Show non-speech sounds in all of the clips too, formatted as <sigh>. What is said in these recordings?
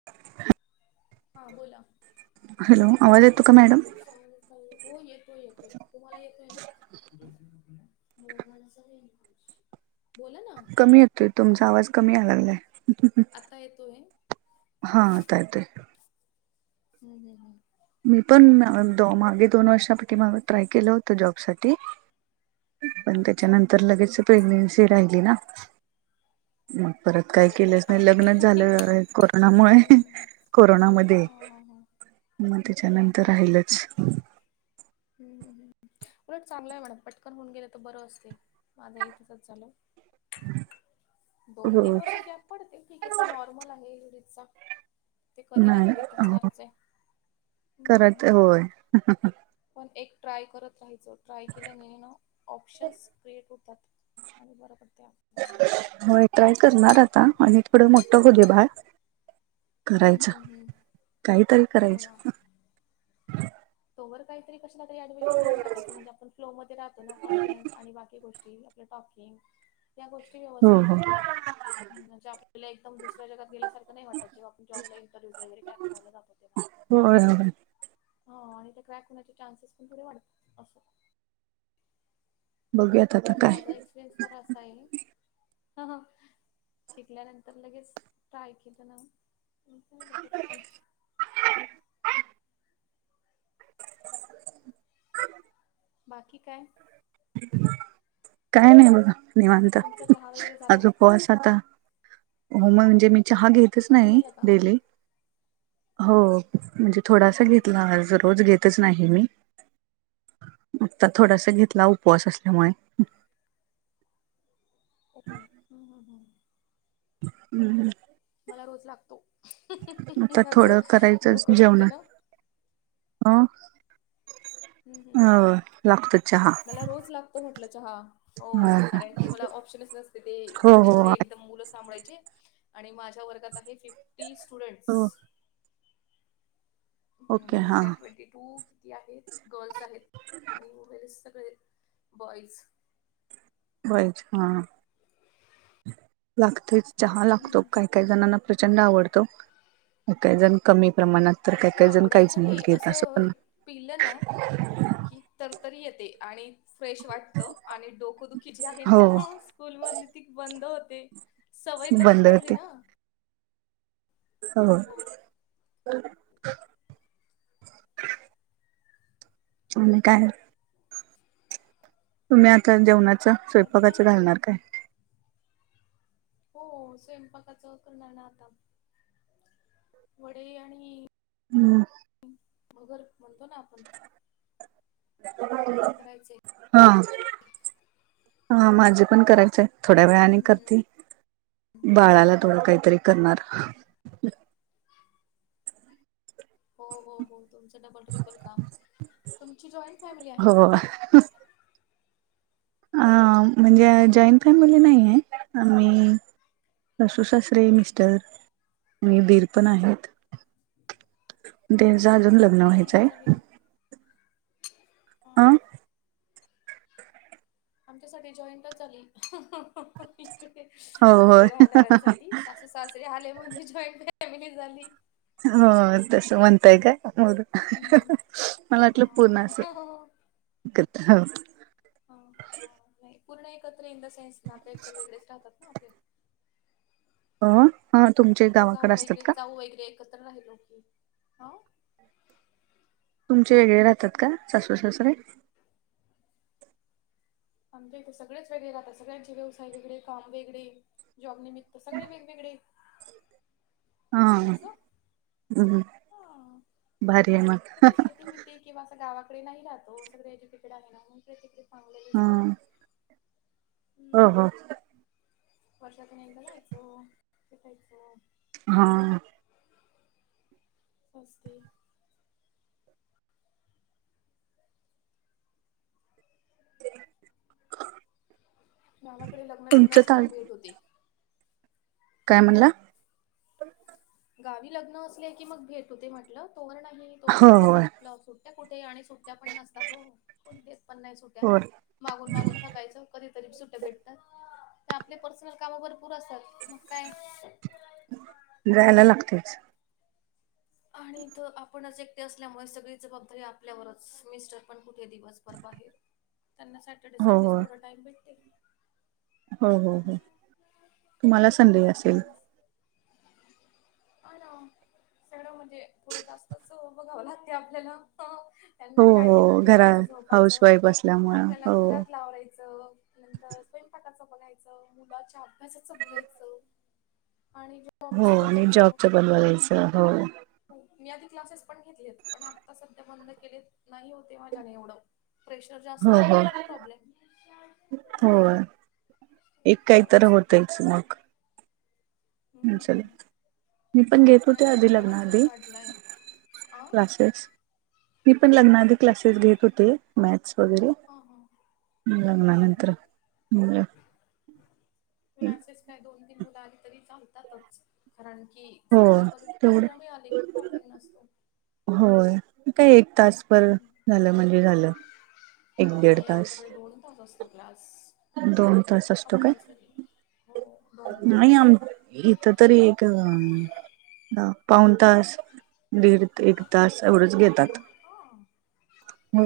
<inaudible> हा बोला. हॅलो आवाज येतो का मॅडम? हो येतोय येतोय तुम्हाला येतोय ना. मला बोला ना. कमी येतोय तुमचा आवाज कमी याय लागलाय. आता येतोय. हा आता येतोय. ह ह ह. मी पण मागे दोन वर्षा पाठी माग ट्राय केलं होत जॉब साठी. पण अच्छा त्याच्यानंतर लगेच प्रेग्नेन्सी राहिली ना. मग परत हा काही ते केलंच नाही आहे लग्नच हम्म झालं कोरोनामुळे. हम्म कोरोनामध्ये. <inaudible> त्याच्यानंतर ओके हम्म राहिलच. उलट चांगलं आहे मॅडम पटकन होऊन गेलं तर बरं असते माझं इथसंच झालं. दोन तीन हो वर्ष गॅप पडते ठीक आहे तो नॉर्मल आहे रीजचा. नाही हो हम्म कराच होय. पण एक ट्राय करत राहायच ट्राय केल्यानेेणं ऑप्शन्स क्रिएट होतात. आणि <unintelligible> बरों करते होय ट्राय करणार आता आणि थोडं मोठ हो उदे बाळ. हम्म करायच हम्म हम्म. काहीतरी हो ना. करायचं. तोवर काहीतरी कशला तरी ऍडमिशन नेऊन टाकायचंणजे आपण फ <unintelligible> मध्ये राहो ना कॉनफिन्स बाकी गोष्टी. टॉकिंग या गोष्टी हो व्यवस्थित राहतात. हो म्हणजे आपल्याला एकदम दुसऱ्या जगात गेल्यासारख नाही वाटत जेव्हा आपण जॉबला इंटरव्ह्यज वगैरे का करायला जातो ते ना. हो यहो य. हो आणि ते क्रॅक होण्याचे चान्सेस पण थोडे वाढतात असं. बघूयात आता म्हणजे काय माझा एक्सपिरियन्स तर असा आहे. शिकल्यानंतर लगेच ट्राय केलं पटकन. बाकी काय? काय नाही बघा निवांत तुमचा चहा वगैरे झाला आज उपवास होता. हो मग म्हणजे मी चहा घेतच चहा नाही झाला का डेली हो. म्हणजे हम्म थोडासा हम्म हम्म घेतला ज रोज घेत नाही मी आता थोडासा घेतला उपवास असल्यामुळे. हम हम हम. हम्म. मला रोज लागतो माझ डोकं दुखते ना. ह हम्म अ हम्म ला. चहा. मला रोज लागतो म्हटलं चहा. हो कारण की मला ऑप्शनच नसते ते हो एवढे हो एकदम मुलच सांभाळायची आणि माझ्या वर्गात आहे फिफ्टी स्टुडंट्स. हो ओके हम्म हा दॅट ट्वेंटी टू किती आहेत गर्ल्स आहेत आणि उरलेले सगळे बॉईज. बॉईज हा लागतेच चहा हम्म लागतो काही. एकाही जणांना प्रचंड आवडतो एकाही जण कमी प्रमाणात. तर काय हे काय जण काहीच आवडायचं नाही घेत असं पण पिलं ना की तरतरी येते आणि फ्रेश वाटत आणि डोकोदुखी जी आहे ना हो स्कूल मधली ती बंद होते सवय तशी बंद पडली होते ना. हो. आणि काय! तुम्ही आता जेवणाचं बाकी काय स्वयंपाकाचं नाही घालणार काय? हो स्वयंपाकाचं करणार ना आता. वडे आणि हम्. भगर म्हणतो ना आपण. ते करायचे हा हा माझे पण करायच आहे. थोड्या वेळाने हम्म हम्म. करते बाळाला थोडं काहीतरी करणार. <inaudible> हो हो हो तुमचं डबल ट्रिपल काम तुमची जॉईंट फॅमिली आहे का? हो अ हम्म म्हणजे हम्म जॉईन जॉईन हम्म फॅमिली नाहिये आम्ही सासू सासरे मिस्टर. आणि दीर पण आहेत. <inaudible> त्यांचं अजून लग्न माझी व्हायचं जॉईनच झाली आहे ना अं. आमची सगळी जॉईंट अच आलि‌. हो होय इकडे राहणाऱ्यांसाठी सासू सासरे आले म्हणजे जॉईंट फॅमिली झाली. हो तस म्हणताय काय‌. हम्म. मला वाटलं हा. पूर्ण असं. हा हा हा नाही पूर्ण एकत्र इन द सेन्स ना तर एक तर वेगळेच राहतात ना आपले. हो हा तुमचे फक्त गावाकडे जाऊ असतात वगैरे का? जाऊ वगैरे एकत्र राहिलो की. आ? तुमचे वेगळे राहतात का सासूर सासरे? आमच्या इथे सगळेच वेगळे राहतात. सगळ्यांचे व्यवसाय वेगळे, काम वेगळी. जॉब निमित्त तर सगळे वेगवेगळे हा असं हम्म, भारी आहे मग. सगळे शेती बिती किंवा असं गावाकडे नाही राहत ओ. सगळे एज्युकेटेड आहे ना म्हणून ते तिकडे चांगले ते सगळे हं हो हो. वर्षांतून एकदा जायचो, ‌भेटायचो. हा. <unintelligible> ते. गावाकडे लग्न बिग्न तुमचं असली ताल मग भेट होते. काय म्हणला? गावी लग्न असले की मग भेट होती म्हटलं. तोवर नाही तोवर हो इकडेच होय आप ला सुट्ट्या कुठे आणि सुट्ट्या पण नसतात ओ कोण देत पण नाही सुट्ट्या. होय मागून मागून थकायचं कधीतरी सुट्ट्या भेटतात. ते आपले पर्सनल काम भरपूर असतात, मग काय जायाला लागतंयच. आणि इथं आपणच एकटे असल्यामुळे सगळी जबाबदारी आपल्यावरच. मिस्टर पण कुठे दिवसभर बाहेर त्यांना सॅंटरडे हो संडे हो तेवढा टाईम भेटते. हो हो हो. तुम्हाला संडे असेल? भेटते <inaudible> सगळं म्हणजे थोडं जास्तच बघावं लागते आपल्याला. <unintelligible> त्यांना हो काय येऊन हो घरा जेवायचं, हाऊस झोपायचं. वाईफ असल्यामुळं आपल्याला हो घरातल आवरायचं नंतर स्वयंपाकाचं बघायचं, मुलाच्या अभ्यासाचं बघायचं आणि हो जॉबचं आणि जॉबच पण बघायचं हो. हो मी आधी क्लासेस पण घेतलेत, पण आता सध्या बंद केलेत नाही होतं आहे माझ्याने एवढं. प्रेशर जास्त हो आलं हो की मग प्रॉब्लेम. हम्म. हो एक काय तर तेच होतयच मग. हम्म मी पण घेत नाही होते आणि आता आधी लग्न आधी. प्रवासही वाढलाय अ हा क्लासेस मी पण लग्नाआधी क्लासेस घेत होते. मॅथ्स वगैरे, हा मग ओके लग्नानंतर मुलं क्लासेस काय दोन तीन मुलं आली तरी चालतातच. कारण की हो चांगली कॉलिटी तेवढं त्यांना मिळाली की प्रॉब्लेम नसतो. होय. मग काय एक तासभर झालं म्हणजे झालं. एक दीड नाही तास. आमच्याकडे दोन तास असतो क्लास दोन तास असतो काय कंपल्सरी हो. दोन नाही तास. आम इथंतरी एक पाऊन तास दीड एक तास एवढंच घेतात. हो. हो.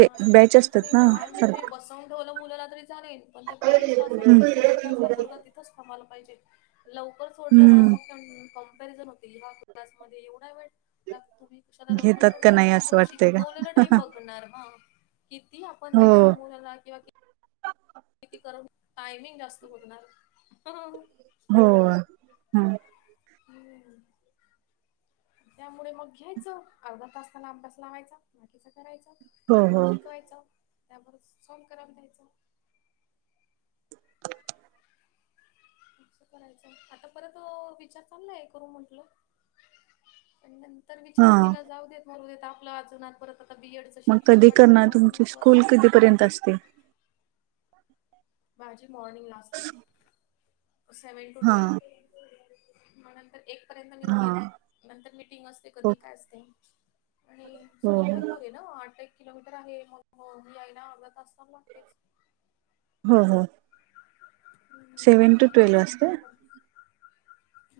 नाही बॅच आमच्याकडे असतात ना म्हणजे तुम्ही सारख बसवून ठेवलं मुलाला तरी चालेल. पण पेरेंटसला असं वाटतं की दोन तास हा पोरगा तिथं च थांबायला पाहिजे. लवकर सोडलं ना मग हम्म अ कंपेरिझन होतील की हा क्लासमध्ये एवढा वेळ तुम्ही कशाला लवकर घेतात का सोडता. नाही असं <unintelligible> वाटतंय शिकवलेला नाही का बघणार. हा कितीही आपण <unintelligible> हो आपण त्या मुलाला किंवा की किती करून टायमिंग जास्त बघणार. हो. ह <inaudible> त्यामुळे मग घ्यायचं अर्धा तास त्याला अभ्यास लावायचा बाकीचा करायचा. हो हो शिकवायचं त्याबरोच सॉम करून द्यायचं. असं करायचं आता परत विचार चाललाय करू म्हटलं. <unintelligible> तर हा विचार केला जाऊ देत मरू देत आपला अजून परत आता बी एड मग कधी करणार तुमची स्कूल कधीपर्यंत असते? माझी मॉर्निंगला असते सेव्हन टू हा ट्वेल. म नंतर एक पर्यंत मी घरी हा येते नंतर मीटिंग असते हो कधी काय असते. आणि हो स्कूल पण दूर आहे ना हो आठ एक किलोमीटर आहे मंग ही यायला अर्धा तास लागतेच हो हो. हम्म सेव्हन टू एक ट्वेल्व वाजता असते बरोबर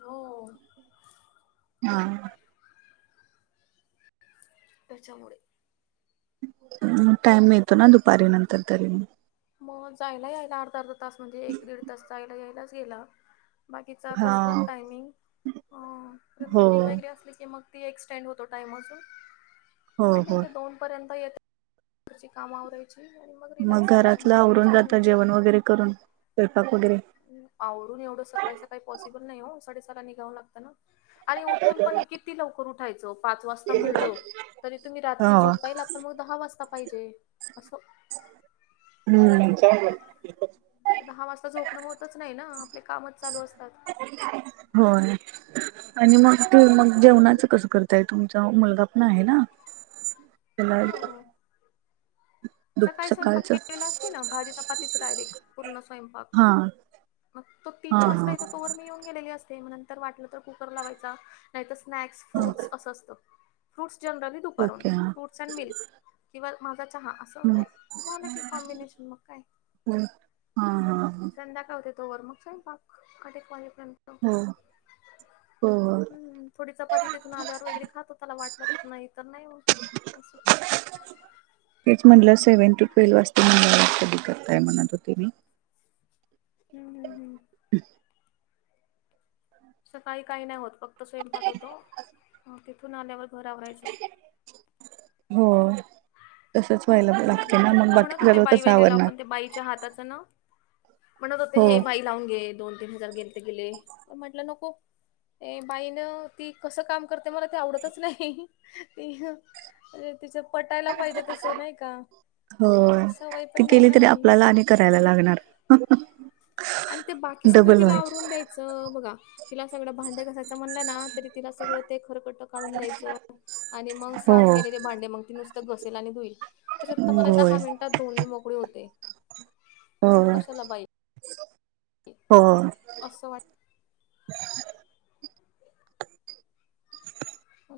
हो. हां. त्याच्यामुळे टाइम मिळतो ना दुपारी नंतर तरी मंग. मगजायला यायला अर्धा-अर्धा तास म्हणजे एक दीड तास जायला यायलाच गेला. बाकीचा तो हा स्कूल टायमिंग हा परत हो मीटिंग वगैरे असली की मग ती एक्सटेंड होतो टाइम अजूनन हो पण हो ठीक आहे दोन पर्यंत येता कची कामं आवराय ची आणि मग म रिलॅक्स राहायचं मग घरातलं तीन आवरून चार जाता घंटे जेवण वगैरे करून स्वयंपाक वगैरे आवरुन एवढं सकाळी सकाळी पॉसिबल नाही हो साडे सहाला निघावं लागतं ना. आणि उठून पण कि ती लवकर उठायच पाच वाजता म्हणलो तरी तुम्ही रात्री हो झोपायला तर मग दहा वाजता पाहिजे असं. हम्म. ते दहा वाजता झोपणं होतच नाही ना आपले कामच चालू असतात. मग तू मग नाही होत जेवणाच कसं कर तेय तुमचा मुलगा पण आहे ना त्याला हो दु सकाळी स्वयंपाक सकाळचं केलेला असते ना भाजी पातीच डायरेक्ट पूर्ण स्वयंपाक हा मग तो हा तीन वाजता हा येते तोवर मी येऊन गेलेली असते मग नंतर वाटलं तर कुकर लावायचा नाहीतर स्नॅक्स फ्रुट्स असं असतं फ्रूट्स जनरली दुपारून ओके हा फ्रूट स अंड मिल्क किंवा माझा चहा असं हम्म, म्हणजे झालं की कॉम्बिनेशन मग काय. हो हा हा ह संध्याकाळ होते तो वर म स्वयंपाक. <unintelligible> हो हो हो. हम्म थोडी चपाती तिथून आल्यावर वगैरे खातो त्याला वाटलं तर नाही तर नाही हो असं. तेच म्हटलं सेव्हन टू ट्वेल वास <unintelligible> कधी करताय म्हणत होते मी. हम्म हम्म हम्म. सकाळी काही नाही होत फक्त स्वयंपाक होतो तिथून आल्यावर घर आवरायचो. हो. तसंच व्हायला लागते हम्म ना याच्या मग पप्पा म्हणत बाकी होते सगळं बाई कसं वगैरे लाव आवरणार पण ते बाईच्या हाताचं ना म्हणत होते हो हे बाई लावून घे दोन तीन हजार गेले ते गेले तर म्हटलं नको ये बाईनं ती कसं काम करते मला ते आवडतच नाही ती. अे तिचं पटायला पाहिजे तसं नाही. का होय सवय ती पण नाही केली ना तरी आपल्याला आणि करायला लागणार. आणि ते बाकी सगळं डबल तिला व्हायच आवरून द्यायचं बघा तिला सगळं भांड्या घायचं म्हणलं ना. तिला सगळं ते खरकट काढून द्यायचं आणि मग हो साफ केलेले भांडे मग त नु घसेल आणि हुईल त्याच्यात मला होय दहा मिनिटात दोन मोकळी होते. हो मग कशाला बाई हो. असं वाटतं.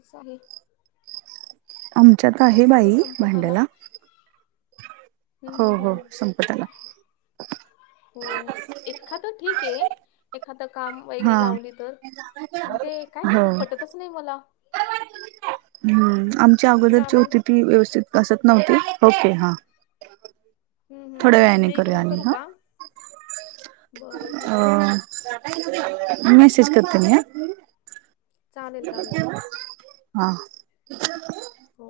स आहे. आमच्यात आपला आहे बाई कॉलेज संपत आला भांड्याला हम्म हो हम्म हो हम्म संपताला. हो एखाद ठीक आहे. एखादं काम वगैरे हा लावली तर पण ते काय हो माहिती पटतच नाही मला. हम्म आमच्या अगोदर जी चालेल होती ती व्यवस्थित असत नव्हती ओके हा. हम्म हम्म थोड्या हम् वेळाने मी करूया इकडून आणि करू हा का? बरं अ ठीक आहे मेसेज करते मी हा. चालेल चालेल हा. हो.